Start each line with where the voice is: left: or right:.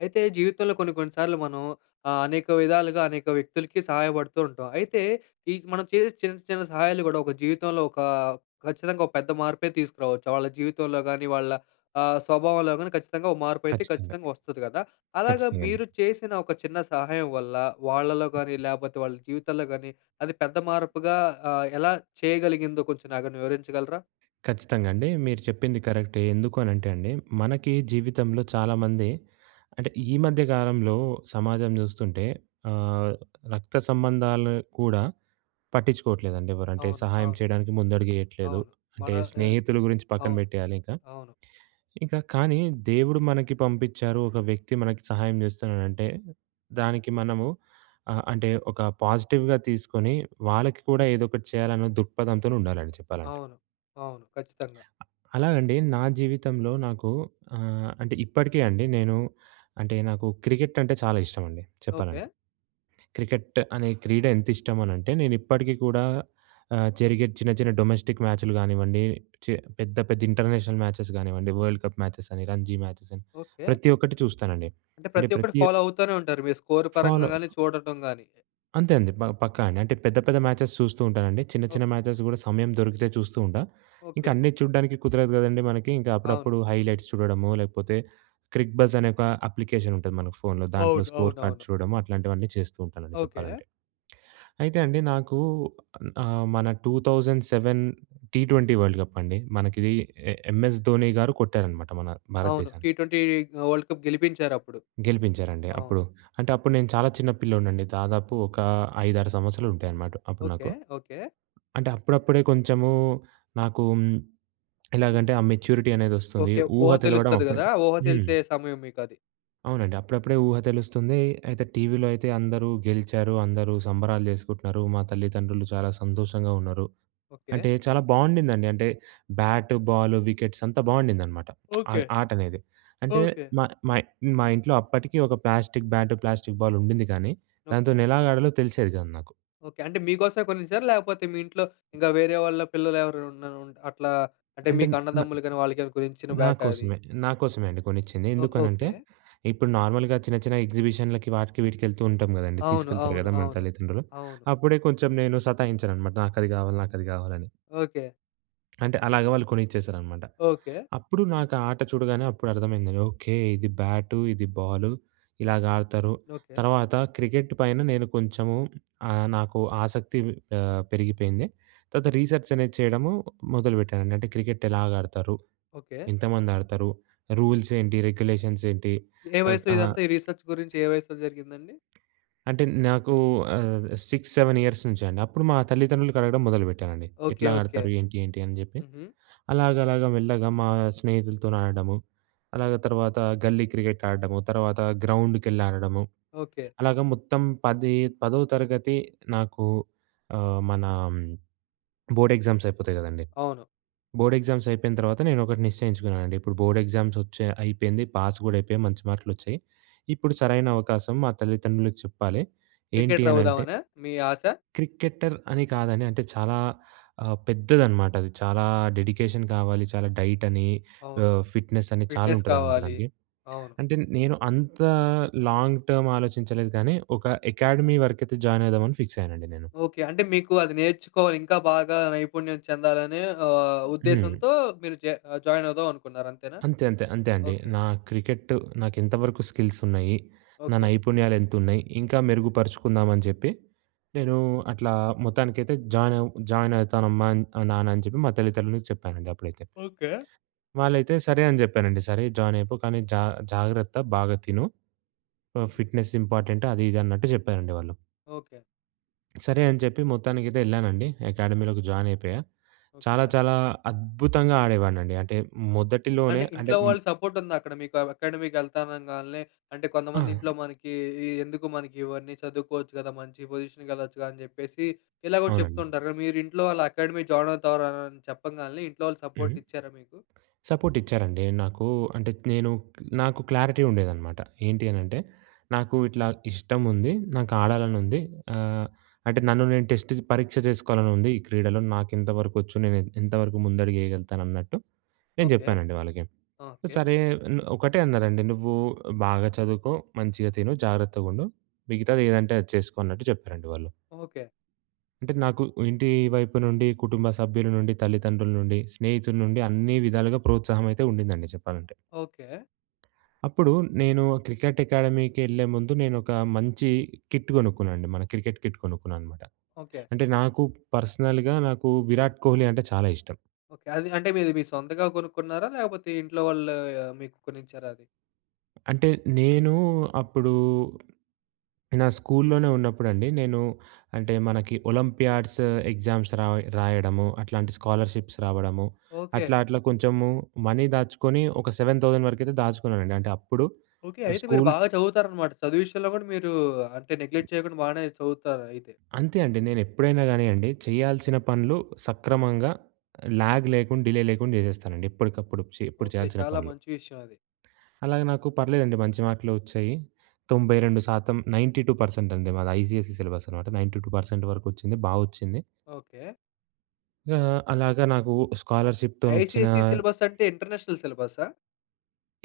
left: అయితే జీవితంలో కొన్ని, కొన్ని సార్లు మనం ఆహ్, అనేక విధాలుగా, అనేక వ్యక్తులకి సహాయపడుతూ ఉంటాం. అయితే ఈ మనం చేసే చిన్న, చిన్న సహాయాలు గూడా ఒక జీవితంలో ఒక ఖచ్చితంగా ఒక పెద్ద మార్పే తీసుకురావచ్చు. వాళ్ళ జీవితంలో గానీ, వాళ్ళ ఆహ్, స్వభావంలో గానీ ఖచ్చితంగా ఒక మార్పు అయితే
right: ఖచ్చితంగా.
left: ఖచ్చితంగా వస్తది గదా! అలాగా
right: ఖచ్చితంగా అండి.
left: మీరు చేసిన ఒక చిన్న సహాయం వల్ల, వాళ్ళలో గానీ లేకపోతే వాళ్ళ జీవితంలో గానీ, అది పెద్ద మార్పుగా ఆహ్, ఎలా చేయగలిగిందో కొంచెం నాకు వివరించగలరా?
right: ఖచ్చితంగా అండి. మీరు చెప్పింది కరెక్టే. ఎందుకు అని అంటే అండి, మనకి జీవితంలో చాలామంది అంటే ఈ మధ్య కాలంలో సమాజం చూస్తుంటే ఆహ్, రక్త సంబంధాలు కూడా పట్టించుకోవట్లేదండి ఎవరు. అంటే
left: అవును.
right: సహాయం
left: అవును.
right: చేయడానికి ముందడుగు ఏయట్లేదు.
left: అవును. మన
right: అంటే
left: ఆహ్,
right: స్నేహితుల గురించి పక్కన
left: అవును.
right: పెట్టేయాలి ఇంకా.
left: అవును.
right: ఇంకా కానీ, దేవుడు మనకి పంపించారు. ఒక వ్యక్తి మనకి సహాయం చేస్తున్నాడు అంటే దానికి మనము ఆహ్, అంటే ఒక పాజిటివ్‌గా తీసుకొని వాళ్ళకి కూడా ఏదో ఒకటి చేయాలన్న దృక్పథంతోనే ఉండాలండి చెప్పాలంటే.
left: అవును. అవును. ఖచ్చితంగా.
right: అలాగండి. నా జీవితంలో నాకు ఆహ్, అంటే ఇప్పటికే అండి నేను అంటే, నాకు క్రికెట్ అంటే చాలా ఇష్టమండి చెప్పాలంటే.
left: ఓకే.
right: క్రికెట్ అనే క్రీడ ఎంత ఇష్టం అని అంటే నేను ఇప్పటికీ కూడా ఆహ్, జరిగే చిన్న, చిన్న డొమెస్టిక్ మ్యాచ్‍లు గానివ్వండి చే పెద్ద, పెద్ద ఇంటర్నేషనల్ మ్యాచెస్ గానివ్వండి, వరల్డ్ కప్ మ్యాచెస్ అని రంజీ మ్యాచెస్ అని
left: ఓకే.
right: ప్రతి ఒక్కటి చూస్తానండి.
left: అంటే,
right: అంటే
left: ప్రతి ఒక్కటి
right: ప్రతి
left: ఫాలో అవుతానే ఉంటారు. మీరు స్కోర్ పరంగా
right: ఫాలో
left: గాని చూడటం గాని.
right: అంతే అండి. బ పక్కా అండి. అంటే పెద్ద, పెద్ద మ్యాచెస్ చూస్తూ ఉంటానండి. చిన్న,
left: ఓహ్!
right: చిన్న మ్యాచెస్ కూడా సమయం దొరికితే చూస్తూ ఉంటా. ఇంకా
left: ఓకే.
right: అన్నీ చూడడానికి కుదరదు కదండీ మనకి. ఇంకా
left: అవును.
right: అప్పుడప్పుడు హైలైట్స్ చూడడమో, లేకపోతే 'క్రిక్ బస్' అనే ఒక అప్లికేషన్ ఉంటుంది మనకు ఫోన్‌లో. దాంట్లో
left: అవును.
right: స్కోర్ కార్డ్స్
left: అవునవును.
right: చూడడం అట్లాంటివన్నీ చేస్తూ ఉంటానండి
left: ఓకే.
right: చెప్పాలంటే. అయితే అండి నాకు ఆహ్, మన 2007 టీ ట్వంటీ వరల్డ్ కప్ అండి మనకిది ఏ ఎంఎస్ ధోనిగారు కొట్టారనమాట మన
left: అవును
right: భారతదేశానికి.
left: టీ ట్వెంటీ వర్ల్డ్ కప్ గెలిపించారప్పుడు.
right: గెలిపించారండి
left: అవును.
right: అప్పుడు. అంటే అప్పుడు నేను చాలా చిన్న పిల్లోడ్నిండి. దాదాపు ఒక 5, 6 సంవత్సరలు ఉంటాయన్నమాట అప్పుడు
left: ఓకే.
right: నాకు.
left: ఓకే.
right: అంటే అప్పుడప్పుడే కొంచెము నాకు హ్మ్. ఎలాగంటే ఆ మెచ్యూరిటీ అనేదొస్తుంది.
left: ఓకే. ఊహ
right: ఊహ తెలవడం
left: తెలుస్తది
right: అప్పుడే
left: కదా! ఊహ
right: హ్మ్.
left: తెలిసే సమయం మీకది.
right: అవునండి. అప్పుడప్పుడే ఊహ తెలుస్తుంది. అయితే టీవీలో అయితే అందరూ గెలిచారు. అందరూ సంబరాలు చేసుకుంటున్నారు. మా తల్లిదండ్రులు చాలా సంతోషంగా ఉన్నారు.
left: ఓకే.
right: అంటే చాలా బాగుండదండి. అంటే బ్యాటు, బాలు, వికెట్స్ అంతా బాగుండదనమాట. ఆ
left: ఓకే.
right: ఆటనేది. అంటే
left: ఓకే.
right: మా మా‌ మా ఇంట్లో అప్పటికి ఒక ప్లాస్టిక్ బ్యాటు, ప్లాస్టిక్ బాలు ఉండింది కానీ,
left: ఓకే.
right: దాంతోనెలాగాడాలో తెలిసేది గాదు నాకు.
left: ఓకే. అంటే మీకోసమే కొనేసారా? లేకపోతే మీ ఇంట్లో ఇంకా వేరే వాళ్ళ పిల్లలెవరైనా వున‌రు, అట్లా అంటే
right: అంటే
left: మీకు
right: నా నా
left: అన్నదమ్ములు కాని వాళ్ళకేమయినా కొనిచ్చిన బ్యాటా ఆది?
right: నాకోసమే నాకోసమే అండి కొనిచ్చింది.
left: ఓహ్!
right: ఎందుకనంటే,
left: ఓకే.
right: ఇప్పుడు నార్మల్‍గా చిన్న, చిన్న ఎగ్జిబిషన్‍లకి వాటికి వీటికి వెళ్తూ ఉంటాం కదండీ
left: అవును,
right: తీసుకెళ్తారు
left: అవును,
right: కదా మన
left: అవును.
right: తల్లిదండ్రులు.
left: అవును.
right: అప్పుడే కొంచెం నేను సతాయించాననమాట, "నాకది కావాలి, నాకది కావాలి" అని.
left: ఓకే.
right: అంటే అలాగా వాళ్ళు కొనిచ్చేసారనమాట.
left: ఓకే.
right: అప్పుడు నాకు ఆ ఆట చూడగానే అప్పుడు అర్థమైంది. ఓకే. ఇది బ్యాటు, ఇది బాలు ఇలాగ ఆడతారు.
left: ఓకే.
right: తర్వాత క్రికెట్ పైన నేను కొంచెము ఆహ్, నాకు ఆసక్తి ఆహ్, పెరిగిపోయింది. తర్వాత రీసెర్చ్ అనేది చేయడము మొదలుపెట్టానండి. అంటే క్రికెట్ ఎలాగాడతారు?
left: ఓకే.
right: ఎంతమంది ఆడతారు? రూల్స్ ఏంటి? రెగ్యులేషన్స్ ఏంటి?
left: ఏ
right: ఆహ్
left: వయసులో
right: ఆ!
left: ఇదంతా ఈ రిసర్చ్ గురించి, ఏ వయసులో జరిగిందండి?
right: అంటే నాకు ఆహ్, 6, 7 ఇయర్స్ నుంచి అండి. అప్పుడు మా తల్లిదండ్రులకి అడగడం మొదలుపెట్టానండి.
left: ఓకే.
right: ఎట్లా
left: ఓకే.
right: ఆడతారు? ఏంటి? ఏంటి? అని జేప్పి.
left: హుహు.
right: అలాగలాగా, మెల్లగా మా స్నేహితులతోని ఆడడము. అలాగా తర్వాత గల్లీ క్రికెట్ ఆడడము. తర్వాత గ్రౌండ్‍కెళ్ళి ఆడడము.
left: ఓకే.
right: అలాగా మొత్తం పది పదో తరగతి నాకు ఆహ్, మన బోర్డ్ ఎగ్జామ్స్ అయిపోతాయి గదండి.
left: అవును.
right: బోర్డ్ ఎగ్జామ్స్ అయిపోయిన తర్వాత నేను ఒకటి నిశ్చయించుకున్నానండి. ఇప్పుడు బోర్డ్ ఎగ్జామ్స్ వచ్చాయి అయిపెయింది. పాస్ కూడా అయిపోయాము. మంచి మార్కులు వచ్చాయి. ఇప్పుడు సరైన అవకాశం మా తల్లిదండ్రులకి చెప్పాలి. ఏంటీ
left: క్రికెటర్
right: అనంటే...
left: అవుదామనా మీ ఆస?
right: క్రికెటర్ అని కాదని, అంటే చాలా ఆహ్, పెద్దదనమాట అది. చాలా డెడికేషన్ కావాలి. చాలా డైట్ అని,
left: అవును
right: ఆహ్, ఫిట్‍నెస్ అని చాలా
left: ఫిట్‍నెస్
right: ఉంటుందనమాట
left: కావాలి.
right: దానికి.
left: అవును.
right: అంటే నేను అంతా లాంగ్ టర్మ్ ఆలోచించలేదు కానీ. ఒక అకాడమీ వరకైతే జాయిన్ అవుదామని ఫిక్స్ అయ్యానండి నేను.
left: ఓకే. అంటే మీకు అది నేర్చుకో ఇంకా బాగా నైపుణ్యం చెందాలనే ఆహ్,
right: హ్మ్.
left: ఉద్దేశంతో మీరు జె ఆహ్, జాయిన్ అవుదాం అనుకున్నారు. అంతేనా?
right: అంతే అంతే. అంతే అండి.
left: ఓకే.
right: నా క్రికెట్ నాకు ఎంతవరకు స్కిల్స్ ఉన్నాయి? నా
left: ఓకే.
right: నైపుణ్యాలు ఎంత ఉన్నాయి? ఇంకా మెరుగుపరుచుకుందామని జెప్పి. నేను అట్లా మొత్తానికైతే జాయిన్ అవ్ జాయిన్ అయితానమ్మా, ఆహ్, నాన్న అని చెప్పి. మా తల్లిదండ్రులకు చెప్పానండి అప్పుడైతే.
left: ఓకే.
right: వాళ్ళైతే సరే! అని జెప్పానండి. "సరే జాయిన్ అయిపో కానీ, జా జాగ్రత్త బాగా తిను ఆహ్, ఫిట్‍నెస్ ఇంపార్టెంట్" అది ఇది అన్నట్టు జెప్పారండి వాళ్ళు.
left: ఓకే.
right: సరే అని చెప్పి మొత్తానికైతే వెళ్ళానండి అకాడమీలోకి జాయిన్ అయిపోయా. చాలా
left: ఓకె.
right: చాలా అద్భుతంగా ఆడేవాడినండి. అంటే మొదటిలోనే
left: అంటే
right: అంటే
left: ఇంట్లో
right: మ్
left: వాళ్ళు సపోర్ట్ ఉందా అక్కడ మీకు? అకాడమీకెళ్తా అనగాల్నే అంటే కొంతమంది ఇంట్లో
right: ఆ!
left: మనకి ఇ "ఎందుకు మనకి ఇవన్నీ చదువుకోవచ్చు కదా. మంచి పొజిషన్‌కి వెళ్ళొచ్చుగా" అని చెప్పేసి ఇలాగ
right: అవునండి.
left: చెప్తుంటారుగా మీరు ఇంట్లో వాళ్ళు అకాడమీ జాయిన్ అవుతారు అని చెప్పగానే ఇంట్లో వాళ్ళు సపోర్ట్
right: హ్మ్.
left: ఇచ్చారా మీకు?
right: సపోర్ట్ ఇచ్చారండి నాకు అంటే నేను నాకు క్లారిటీ ఉండేదనమాట. ఏంటి అని అంటే నాకు ఇట్లా ఇష్టం ఉంది. నాకు ఆడాలని ఉంది. ఆహ్, అంటే నన్ను నేను టెస్ట్ పరీక్ష చేసుకోవాలని ఉంది ఈ క్రీడలో నాకు ఎంతవరకు వచ్చు, నేను ఎంతవరకు ముందడుగు వేయగలుగుతాను అన్నట్టు నేను
left: ఓకె.
right: చెప్పానండి వాళ్ళకి.
left: ఓకె.
right: సరే నె ఒకటే అన్నారండి "నువ్వు బాగా చదువుకో మంచిగా తిను జాగ్రత్తగా ఉండు మిగతాది ఏదంటే అది చేసుకో" అన్నట్టు చెప్పారండి వాళ్ళు.
left: ఓకె.
right: అంటే నాకు ఇంటి వైపు నుండి, కుటుంబ సభ్యుల నుండి, తల్లిదండ్రుల నుండి, స్నేహితుల నుండి అన్ని విధాలుగా ప్రోత్సాహం అయితే ఉండిందండి చెప్పాలంటే.
left: ఓకె.
right: అప్పుడు నేను క్రికెట్ అకాడమీకి వెళ్ళే ముందు నేను ఒక మంచి కిట్ కొనుక్కున్నానండి మన క్రికెట్ కిట్ కొనుక్కున్నాను అనమాట.
left: ఓకె.
right: అంటే నాకు పర్సనల్‌గా నాకు విరాట్ కోహ్లీ అంటే చాలా ఇష్టం.
left: ఓకె. అది అంటే మీరు మీ సొంతంగా కొనుక్కున్నారా? లేకపోతే ఇంట్లో వాళ్ళు మీకు కొనిచ్చారా అది?
right: అంటే నేను అప్పుడు, నా స్కూల్‌లోనే ఉన్నప్పుడండి నేను అంటే మనకి ఒలంపియాడ్స్ ఎగ్జామ్స్ రాయ్ రాయడము, అట్లాంటి స్కాలర్షిప్స్ రావడము.
left: ఓకె.
right: అట్లా అట్లా కొంచెము మనీ దాచుకొని ఒక 7000 వరకైతే దాచుకున్నానండి అంటే అప్పుడు
left: ఓకె. అయితే మీరు
right: స్కూల్
left: బాగా చదువుతారన్నమాట. చదువు విషయంలో కూడా మీరు అంటే నెగ్లెక్ట్ చేయకుండా బానే చదువుతారు అయితే.
right: అంతే అండి. నేను ఎప్పుడైనా గానియండి చేయాల్సిన పనులు సక్రమంగా, ల్యాగ్ లేకుండా డిలే లేకుండా చేసేస్తానండి. ఎప్పటికప్పుడు చే ఎప్పుడు
left: ఓకె.
right: చేయాల్సిన
left: చాలా
right: పనులు
left: మంచి విషయం అది.
right: అలాగ నాకు పర్లేదండి మంచి మార్కులే వచ్చాయి. 92% 92% అండి మాది. ఐసీఎస్ఈ సిలబస్ అనమాట. 92% వరకు వచ్చింది బా వచ్చింది.
left: ఓకె.
right: ఇగా అలాగా నాకు స్కాలర్‌షిప్‌తోనొచ్చిన
left: ఐసీఎస్‌సీ సిలబస్ అంటే ఇంటర్నేషనల్ సిలబస్సా?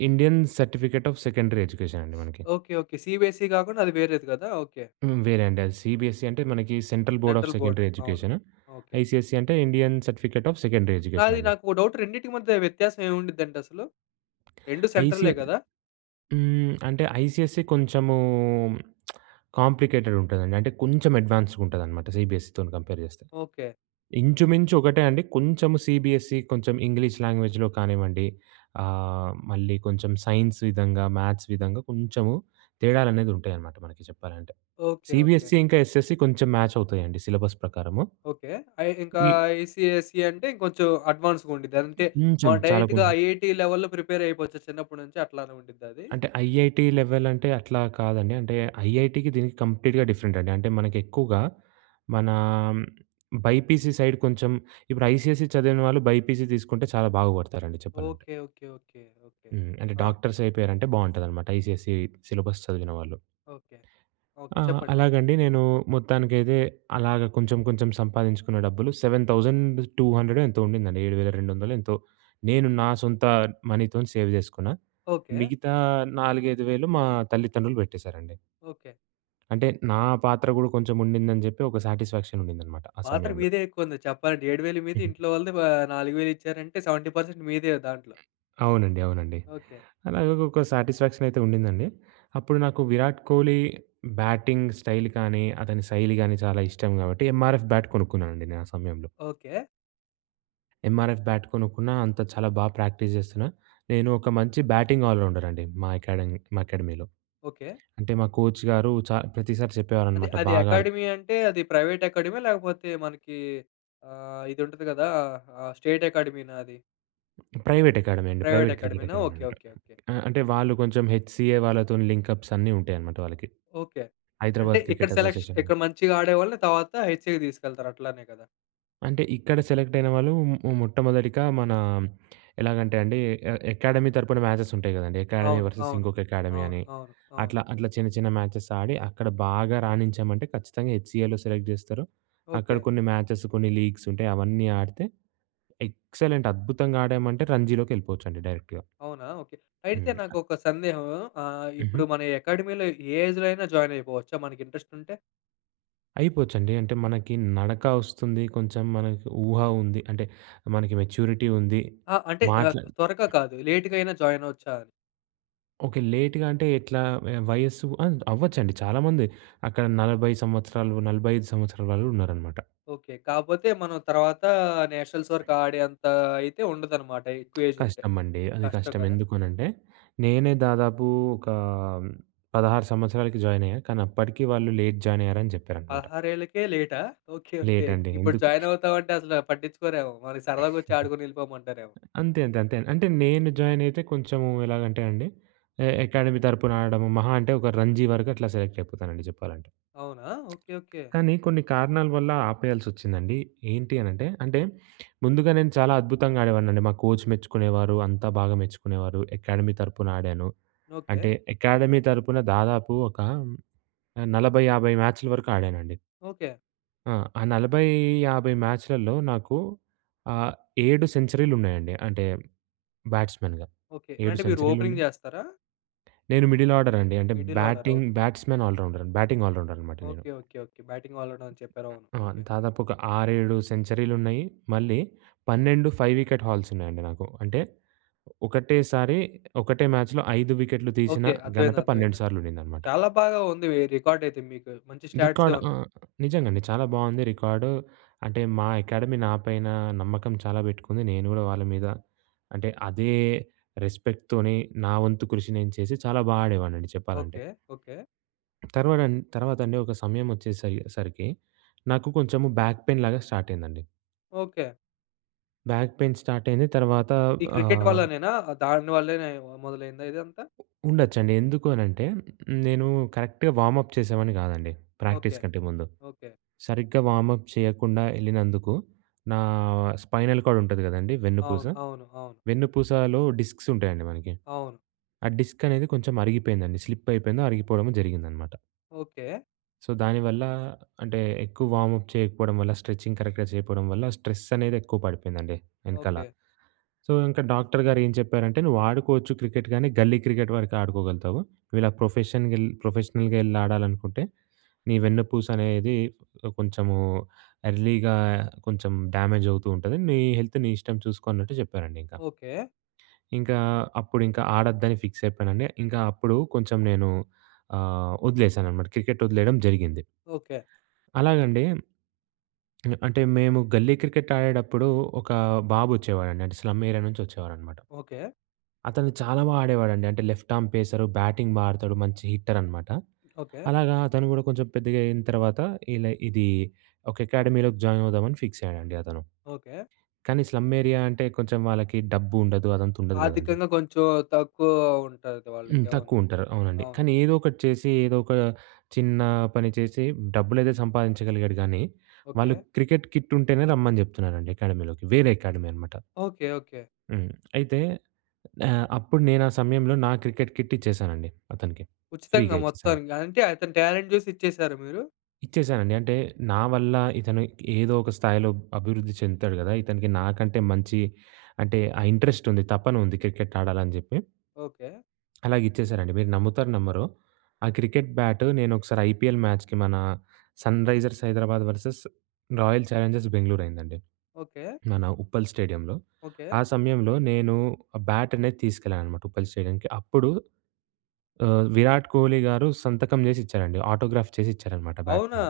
right: Indian certificate of secondary education అండి మనకి.
left: ఓకె. ఓకె. సీబిఎస్‌సీ గాకుండా అది వేరేది గదా! ఓకె.
right: హ్మ్, వేరే అండి అది సీబీఎస్‌సీ అంటే మనకి central board of
left: central board.
right: Secondary
left: అవును
right: ఎడ్యుకేషన్.
left: ఓకె.
right: ఐసీఎస్‌సీ అంటే Indian certificate of secondary education
left: నాది
right: అండి.
left: నాకో డౌట్. రెండిటికి మధ్య వ్యత్యాసం ఏముండిద్దండి అసలు? 2
right: ఐసీ
left: సెంట్రలే గదా!
right: హ్మ్, అంటే ఐసీఎస్‌సీ కొంచెము కాంప్లికేటెడ్ ఉంటదండి. అంటే కొంచెం అడ్వాన్స్‌గా ఉంటుందనమాట, సీబీఎస్‌సీతోని కంపేర్ జేస్తే.
left: ఓకె.
right: ఇంచుమించు ఒకటే అండి కొంచెం సీబీఎస్‌సీ కొంచెం ఇంగ్లీష్ లాంగ్వేజ్‌లో కానివ్వండి ఆహ్, మళ్ళీ కొంచెం సైన్స్ విధంగా, మ్యాథ్స్ విధంగా కొంచెం తేడాలనేది ఉంటాయన్నమాట మనకి చెప్పాలంటే,
left: ఓకె. ఓకె.
right: సీబీఎస్‌సీ ఇంకా ఎస్ఎస్‌సీ కొంచెం మాచ్ అవుతాయండి సిలబస్ ప్రకారము.
left: ఓకె. ఐ ఇంకా
right: ఈ
left: ఐసీఎస్‌సీ అంటే ఇంకొంచెం అడ్వాన్స్‌గా ఉండిద్ది. అంటే
right: కొంచెం
left: మనం
right: చాలా కొం
left: డైరెక్ట్‌గా ఐఐటీ లెవెల్‌లో ప్రిపేర్ అయిపోవచ్చు. చిన్నప్పటి నుంచి అట్లానే ఉండిద్దా అది?
right: అంటే ఐఐటీ లెవెల్ అంటే అట్లా కాదండి. అంటే ఐఐటీకి దీనికి కంప్లీట్‌గా డిఫరెంట్ అండి. అంటే మనకి ఎక్కువగా మన బైపీసీ సైడ్ కొంచెం ఇప్పుడు ఐసీఎస్‌‌సీ చదివిన వాళ్ళు బైపీసీ తీసుకుంటే చాలా బాగుపడతారండి చెప్పాలంటే
left: okay. Okay. Okay. Okay. Okay.
right: హ్మ్. అంటే
left: ఆ!
right: డాక్టర్స్ అయిపోయారంటే బావుంటదనమాట. ఐసీఎస్‌సీ సిలబస్ చదివిన వాళ్ళు.
left: ఓకే. ఓకే.
right: ఆ!
left: చెప్పండి.
right: అలాగండి నేను మొత్తానికైతే అలాగ కొంచెం కొంచెం సంపాదించుకున్న డబ్బులు 7200 ఎంతో ఉండిందండి.7200 ఎంతో నేను నా సొంత మనీతోని సేవ్ చేసుకున్నా.
left: ఓకె.
right: మిగతా నాలుగైదు వేలు మా తల్లిదండ్రులు పెట్టేశారండి.
left: ఓకె.
right: అంటే నా పాత్ర గూడా కొంచెం ఉండిందని చెప్పి, ఒక సాటిస్ఫాక్షన్ ఉండిందన్నమాట ఆ
left: పాత్ర
right: సమయంలో.
left: మీదే ఎక్కువ ఉంది చెప్పాలంటే. 7000 మీదే ఇంట్లో వాళ్ళది ఆహ్, 4000 ఇచ్చారంటే 70% మీదే దాంట్లో.
right: అవునండి, అవునండి.
left: ఓకె.
right: అలాగ ఒక సాటిస్ఫాక్షన్ అయితే ఉండిందండి. అప్పుడు నాకు 'విరాట్ కోహ్లీ' బ్యాటింగ్ స్టైల్ కానీ, అతని శైలి గానీ చాలా ఇష్టం కాబట్టి ఎంఆర్ఎఫ్ బ్యాట్ కొనుక్కున్నానండి నేను ఆ సమయంలో.
left: ఓకె.
right: ఎమ్ఆర్ఎఫ్ బ్యాట్ కొనుక్కున్నా, అంత చాలా బాగా ప్రాక్టీస్ జేస్తున్నా. నేను ఒక మంచి బ్యాటింగ్ ఆల్ రౌండర్ అండి మా ఎకాడమీ మా ఎకాడమీలో.
left: ఓకే.
right: అంటే మా కోచ్‌గారు చా ప్రతిసారి
left: అది
right: చెప్పేవారన్నమాట.
left: అది
right: బాగా ఆడుత్
left: అకాడమీ అంటే అది ప్రైవేట్ అకాడమీయా? లేకపోతే మనకి ఆహ్, ఇది ఉంటది కదా ఆహ్, స్టేట్ అకాడమీనా అది?
right: ప్రైవేట్ ఎకాడమీ అండి.
left: ప్రైవేట్
right: ప్రైవేట్ క్రికెట్
left: అకాడమీనా!
right: Academy
left: okay.
right: అంటారు.
left: ఓకే. ఓకే.
right: ఆ! అంటే వాళ్ళు కొంచెం హెచ్‌సిఏ వాళ్ళతోని లింక్‌అప్స్ అన్నీ ఉంటాయన్నమాట వాళ్ళకి.
left: ఓకే.
right: హైదరాబాద్
left: ఇక్కడ
right: క్రికెట్
left: సెలెక్ష్
right: అసోసియేషన్.
left: ఇక్కడ మంచిగా ఆడేవాళ్ళని తర్వాత హెచ్‌సిఏకి తీసుకెళ్తారు. అట్లనే కదా?
right: అంటే ఇక్కడ సెలెక్ట్ అయిన వాళ్ళు ఉ మొట్టమొదటిగా మన ఎలాగంటే అండి ఎ ఎకాడమీ తరపున మ్యాచెస్ ఉంటాయి కదండీ. ఎకాడమీ
left: అవును,
right: వర్సెస్
left: అవును,
right: ఇంకొక ఎకాడమీ
left: అవును,
right: అని.
left: అవును, అవును.
right: అట్లా అట్లా చిన్న చిన్న మ్యాచెస్ ఆడి అక్కడ బాగా రాణించామంటే ఖచ్చితంగా హెచ్‌సిఏలో సెలెక్ట్ చేస్తారు. అక్కడ
left: ఓకే.
right: కొన్ని మ్యాచెస్, కొన్ని లీగ్స్ ఉంటాయి, అవన్నీ ఆడితే ఎక్సలెంట్ అద్భుతంగా ఆడామంటే రంజీలోకెళ్ళిపోవచ్చండి డైరెక్ట్‌గా.
left: అవునా? ఓకే. అయితే
right: హ్మ్.
left: నాకొక సందేహం. ఆహ్,
right: హుహు.
left: ఇప్పుడు మన అకాడమీలో ఏ ఏజ్‌లో అయినా జాయిన్ అయిపోవచ్చా మనకి ఇంట్రెస్ట్ ఉంటే?
right: అయిపోవచ్చండి. అంటే మనకి నడక వస్తుంది, కొంచెం మనకు ఊహ ఉంది. అంటే మనకి మెచ్యూరిటీ ఉంది.
left: ఆ! అంటే ఆహ్,
right: మాట్ల
left: త్వరగా కాదు లేట్‌గా అయినా జాయిన్ అవ్వొచ్చా అని?
right: ఓకే. లేట్‌గా అంటే ఎట్లా? వయస్సు ఆ! అవ్వచ్చండి. చాలామంది అక్కడ 40 సంవత్సరాలు 45 సంవత్సరాల వాళ్ళూ ఉన్నారనమాట.
left: ఓకే. కాకపోతే మనం తర్వాతా నేషనల్స్ వరకు ఆడే అంత అయితే ఉండదు అనమాట. ఎక్కువ ఏజ్ ఉంటే.
right: కష్టమండి. అది
left: కష్టం
right: కష్టం
left: గదా!
right: ఎందుకు అనంటే, నేనే దాదాపు ఒక 16 సంవత్సరాలకి జాయిన్ అయ్యా. కానీ అప్పటికి వాళ్ళు లేట్ జాయిన్ అయ్యారని జెప్పారనమాట.
left: పదహారేళ్లకే లేటా? ఓకే. ఓకే.
right: లేట్ అండి.
left: ఇప్పుడు
right: అందుకు.
left: జాయిన్ అవుతాం అంటే అసలు పట్టించుకోరేమో. సరదాగా వచ్చి ఆడుకొని ఎళ్ళిపోమంటారేమో.
right: అంతే. అంతే. అంతే. అంటే నేను జాయిన్ అయితే కొంచెం ఎలాగంటే అండి ఆహ్, అకాడమీ తరపున ఆడడం మహా అంటే ఒక రంజీ వరకు అట్లా సెలెక్ట్ అయిపోతానండి చెప్పాలంటే.
left: అవునా! ఓకే. ఓకే.
right: కానీ కొన్ని కారణాల వల్ల ఆపేయాల్సోచ్సిందండి. ఏంటి అని అంటే, అంటే ముందుగా నేను చాలా అద్భుతంగా ఆడేవాడినండి. మా కోచ్ మెచ్చుకునేవారు. అంతా బాగా మెచ్చుకునేవారు. అకాడమీ తరపున ఆడాను.
left: ఓకే.
right: అంటే అకాడమీ తరపున దాదాపు ఒక 40, 50 మ్యాచ్ల వరకు ఆడానండి.
left: ఓకే.
right: ఆ! ఆ 40, 50 మ్యాచ్‍లల్లో నాకు ఆహ్, 7 సెంచరీలున్నాయండి. అంటే బ్యాట్స్‌మెన్‌గా.
left: ఓకే.
right: 7
left: అంటే మీరు ఓపెనింగ్
right: సెంచరీలున్నాయి.
left: జేస్తారా?
right: నేను మిడిల్ ఆర్డర్ అండి. అంటే
left: middle order.
right: Batting, batsmen‌, all rounder. Batting all rounder అనమాట నేను.
left: Okay. Okay. Okay. Batting all round అని చెప్పారు. అవును.
right: ఆ!
left: ఓకె.
right: దాదాపు ఒక ఆరేడు సెంచరీలు ఉన్నాయి. మళ్ళీ 12 5 వికెట్ హాల్స్ ఉన్నాయండి నాకు. అంటే ఒకటేసారి ఒకటే మ్యాచ్‍లో 5 వికెట్లు తీసిన
left: ఓకే.
right: ఘనత
left: అర్థమైంది.
right: 12
left: అర్థమైంది.
right: సార్లు ఉండిందనమాట.
left: చాలా బాగా ఉంది ఈ రికార్డ్ అయితే మీకు. మంచి స్టాట్సే
right: రికార్డ్
left: ఉన్నాయి.
right: ఆహ్, నిజంగా అండి. చాలా బావుంది రికార్డు అంటే మా అకాడమీ నాపైన నమ్మకం చాలా పెట్టుకుంది. నేను గూడా వాళ్ళ మీద అంటే అదే రెస్పెక్ట్‌తోనే నా వంతు కృషి నేను చేసి చాలా బా ఆడేవాడినండి చెప్పాలంటే.
left: ఓకే. ఓకే.
right: తర్వాడం తర్వాతండి ఒక సమయం వచ్చే సయ్ సరికి నాకు కొంచెం బ్యాక్‌పెయిన్‌లాగా స్టార్ట్ అయిందండి.
left: ఓకే.
right: బ్యాక్ పెయిన్ స్టార్ట్ అయింది. తర్వాత
left: ఈ క్రికెట్
right: ఆహ్
left: వల్లనేనా, దాని వల్లనే మొదలయిందా ఇదంతా.
right: ఉండొచ్చండి. ఎందుకు అనంటే, నేను కరెక్ట్‌గా వార్మ్‌అప్ చేసేవాడిని గాదండి. Practice
left: okay.
right: కంటే ముందు.
left: ఓకే.
right: సరిగ్గా వార్మ్‌అప్ చేయకుండా యెళ్ళినందుకు నా స్పైనల్‌కార్డ్ ఉంటది గదండీ! వెన్నుపూస.
left: అవును. అవును. అవును.
right: వెన్నుపూసలో డిస్క్స్ ఉంటాయండి మనకి.
left: అవును.
right: ఆ డిస్క్ అనేది కొంచెం అరిగిపోయిందండి. స్లిప్ అయిపోయిందో, అరిగిపోవడమో జరిగిందనమాట.
left: ఓకే.
right: సో, దానివల్ల అంటే ఎక్కువ వార్మ్‌అప్ చేయకపోవడం వల్ల, స్ట్రెచింగ్ కరెక్ట్‌గా చేయకపోవడం వల్ల స్ట్రెస్ అనేది ఎక్కువ పడిపోయిందండి యెనకాల.
left: ఓకే.
right: సో, ఇంక డాక్టర్ గారు ఏం చెప్పారంటే నువ్వు "ఆడుకోవచ్చు క్రికెట్ గానీ గల్లీ క్రికెట్ వరకు ఆడుకోగలుగుతావు. నువు ఇలా ప్రొఫెషన్‌గెల్ ప్రొఫెషనల్‌గా యెళ్లి ఆడాలనుకుంటే నీ వెన్నుపూస అనేది కొంచెము ఎర్లీగా కొంచెం డ్యామేజ్ అవుతూ ఉంటది. నీ హెల్త్ నీ ఇష్టం చూసుకో" అన్నట్టు జెప్పారండి ఇంక...
left: ఓకే.
right: ఇంకా అప్పుడు ఇంకా ఆడొద్దని ఫిక్స్ అయిపోయానండి. ఇంకా అప్పుడు కొంచెం నేను ఆహ్, వదిలేశాననమాట క్రికెట్ వదిలేయడం జరిగింది.
left: ఓకే.
right: అలాగండి. అంటే మేము గల్లీ క్రికెట్ ఆడేడప్పుడు, ఒక బాబు వచ్చేవాడండి అంటే స్లమ్ ఏరియా నుంచి వచ్చేవారనమాట.
left: ఓకే.
right: అతను చాలా బాగా ఆడేవాడండి అంటే, లెఫ్ట్ ఆర్మ్ పేసర్, బ్యాటింగ్ బాగా ఆడుతాడు మంచి హిట్టర్ అనమాట.
left: ఓకే.
right: అలాగా అతను గూడా కొంచెం పెద్దగా అయిన తర్వాత, ఇలా ఇది ఒక అకాడమీలోకి జాయిన్ అవుదామని ఫిక్స్ అయ్యాడండి అతను.
left: ఓకే.
right: కానీ స్లమ్ ఏరియా అంటే కొంచెం వాళ్ళకి డబ్బు ఉండదు. అదంతా ఉండదు గదండీ.
left: ఆర్థికంగా కొంచెం తక్కువ ఉంటది
right: హ్మ్.
left: వాళ్ళకి. అవును.
right: తక్కువ ఉంటారు. అవునండి.
left: అవును.
right: కానీ ఏదో ఒకటి చేసి, ఏదో ఒక చిన్న పని చేసి, డబ్బులైతే సంపాదించగలిగాడు గానీ, వాళ్ళు
left: ఓకే.
right: క్రికెట్ కిట్ ఉంటేనే రమ్మని జెప్తున్నారండి అకాడమీలోకి వేరే అకాడమీ అనమాట.
left: ఓకే. ఓకే.
right: హ్మ్. అయితే ఆహ్, అప్పుడు నేను ఆ సమయంలో నా క్రికెట్ కిట్ ఇచ్చేసానండి అతనికి. ఫ్రీగా
left: ఉచితంగా
right: ఇచ్చేసాను.
left: మొత్తానికి. అంటే, అతని టాలెంట్ చూసి ఇచ్చేసారా మీరు?
right: ఇచ్చేశానండి. అంటే నా వల్ల ఇతను ఏదో ఒక స్థాయిలో అభివృద్ధి చెందుతాడు గదా! ఇతనికి నాకంటే మంచి అంటే ఆ ఇంట్రెస్ట్ ఉంది. తపన ఉంది క్రికెట్ ఆడాలని జెప్పి.
left: ఓకే.
right: అలాగిచ్చేసానండి. మీరు నమ్ముతారో నమ్మరో ఆ క్రికెట్ బ్యాట్ నేను ఒకసారి ఐపీఎల్ మ్యాచ్‍‌కి మనా Sunrisers Hyderabad versus Royal Challengers Bengaluru అయిందండి.
left: ఓకే.
right: మన ఉప్పల్ స్టేడియంలో
left: ఓకే.
right: ఆ సమయంలో నేను ఆ బ్యాట్ అనేది తీసుకెళ్ళాను అనమాట ఉప్పల్ స్టేడియంకి అప్పుడు ఆహ్, విరాట్ కోహ్లీ గారు సంతకం చేసి ఇచ్చారండి ఆటోగ్రాఫ్ చేసి ఇచ్చారన్నమాట బ్యాట్
left: అవునా!
right: మీద.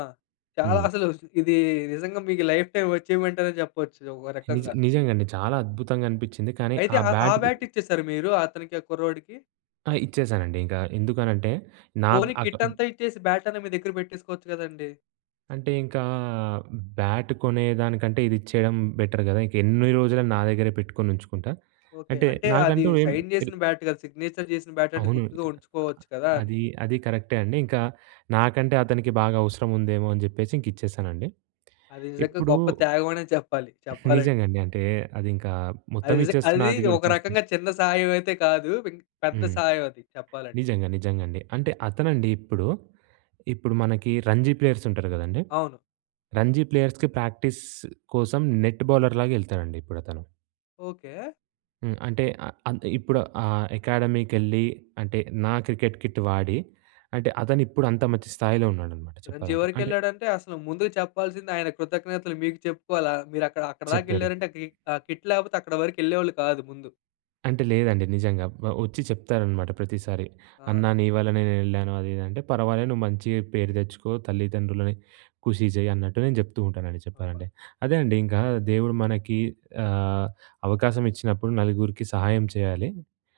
left: చాలా
right: హ్మ్.
left: అసలు ఇది నిజంగా మీకు లైఫ్‌టైం అచీవ్మెంట్ అనే చెప్పొచ్చు. ఒక
right: నిజ
left: రకంగా.
right: నిజంగా అండి. చాలా అద్భుతంగా అనిపిచింది. కానీ
left: అయితే
right: ఆ
left: ఆ ఆ
right: బ్యాట్
left: బ్యాట్ ఇచ్చేసారా మీరు? అతనికి ఆ కుర్రోడికి.
right: ఆ! ఇచ్చేశానండి ఇంగ ఎందుకనంటే నా
left: పోనీ
right: అక్
left: కిట్ అంతా ఇచ్చేసి బ్యాట్ అన్నా మీ దగ్గర పెట్టేసుకోవచ్చు గదండీ.
right: అంటే ఇంకా బ్యాట్ కొనేదానికంటే ఇది ఇచ్చేయడం బెటర్ గదా! ఇంక ఎన్ని రోజులని నా దగ్గరే పెట్టుకొని ఉంచుకుంటా?
left: ఓకే.
right: అంటే
left: అంటే అది
right: నాకంటూ ఎమ్
left: సైన్ జేసిన బ్యాట్ గదా! సిగ్నేచర్ జేసిన బ్యాట్ అంటే
right: అవును.
left: గుర్తుగా ఉంచుకోవచ్చు గదా! అని.
right: అది అది కరెక్టే అండి. ఇంకా నాకంటే అతనికి బాగా అవసరం ఉందేమో అని జెప్పేసి ఇంక ఇచ్చేసానండి.
left: అది నిజంగా
right: ఇప్పుడూ
left: గొప్ప త్యాగం అనే చెప్పాలి. చెప్పాలంటే.
right: నిజంగండి. అంటే అది ఇంకా
left: అది
right: మొత్తం
left: నిజ
right: ఇచ్చేస్తున్న
left: అది
right: అది గూడ
left: ఒక
right: ఇచ్చేస్తే
left: రకంగా చిన్న సాహాయం అయితే కాదు. పెద్ద
right: హ్మ్.
left: సాహాయం అది చెప్పాలంటే.
right: నిజంగా నిజంగా అండి. అంటే అతనండి ఇప్పుడు ఇప్పుడు మనకి రంజీ ప్లేయర్స్ ఉంటారు గదండీ.
left: అవును.
right: రంజీ ప్లేయర్స్‌కి ప్రాక్టీస్ కోసం నెట్ బౌలర్‌లాగా యెళ్తాడండి ఇప్పుడతను.
left: ఓకే.
right: హ్మ్. అంటే ఆ ఇప్పుడు ఆ అకాడమీకెళ్ళి అంటే నా క్రికెట్ కిట్ వాడి అంటే అతను ఇప్పుడు అంత మంచి స్థాయిలో ఉన్నాడనమాట
left: రంజీ
right: చెప్పాలంటే
left: వరకు
right: అంటే
left: వెళ్ళాడంటే అసలు ముందుకు చెప్పాల్సింది ఆయనకి కృతజ్ఞతలు మీకు చెప్పుకోవాలి. మీరు మీరక్కడి దాక
right: చెప్పారు.
left: వెళ్లారంటే ఆ కిట్ లేకపోతే అక్కడ వరకెళ్ళేవాళ్ళు కాదు ముందు.
right: అంటే లేదండి నిజంగా. వచ్చి చెప్తారనమాట ప్రతిసారి,
left: ఆ!
right: "అన్నా నీ వల్లనే నేనెళ్ళాను అది ఇది అంటే" పర్వాలేదు నువ్వు మంచిగ పేరు తెచ్చుకో. తల్లిదండ్రులని ఖుషీ చేయ్యి అన్నట్టు నేను చెప్తూ ఉంటానండి
left: అబ్బా!
right: చెప్పాలంటే. అదే అండి ఇంకా దేవుడు మనకి ఆహ్, అవకాశం ఇచ్చినప్పుడు నలుగురికి సహాయం చేయాలి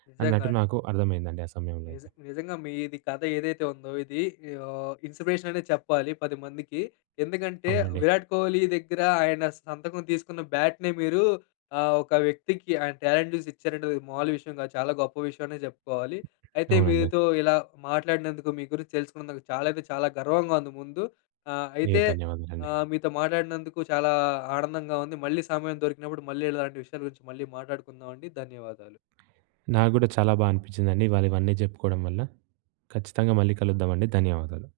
left: నిజంగా
right: అన్నట్టు
left: అండి.
right: నాకర్థమైందండి ఆ సమయంలో అయితే.
left: నిజం నిజంగా మీది కథ ఏదైతే ఉందో ఇది ఓహ్, ఇన్‌స్పిరేషన్ అనే చెప్పాలి పదిమందికి. ఎందుకంటే
right: అవునండి.
left: విరాట్ కోహ్లీ దగ్గర ఆయన సంతకం తీసుకున్న బ్యాట్‌ని మీరూ ఆహ్, ఒక వ్యక్తికి ఆయన టాలెంట్ చూసి ఇచ్చారంటే మామూలు విషయం కాదు. చాలా గొప్ప విషయమనే చెప్పుకోవాలి. అయితే
right: అవునండి.
left: మీతో ఇలా మాట్లాడినందుకు మీ గురించి తెలుసుకున్నందుకు చాలా అంటే చాలా గర్వంగా ఉంది ముందు. ఆహ్,
right: అయ్యో!
left: అయితే
right: ధన్యవాదాలండి.
left: మీతో మాట్లాడినందుకు, చాలా ఆనందంగా ఉంది. మళ్ళీ సమయం దొరికినప్పుడు మళ్ళీ ఇలాంటి విషయాల గురించి మళ్ళీ మాట్లాడుకుందామండి. ధన్యవాదాలు.
right: నాకు గూడా చాలా బాగా అనిపించిందండి. ఇవాళ ఇవన్నీ చెప్పుకోవడం వల్ల. ఖచ్చితంగా మళ్ళీ కలుద్దామండి. ధన్యవాదాలు.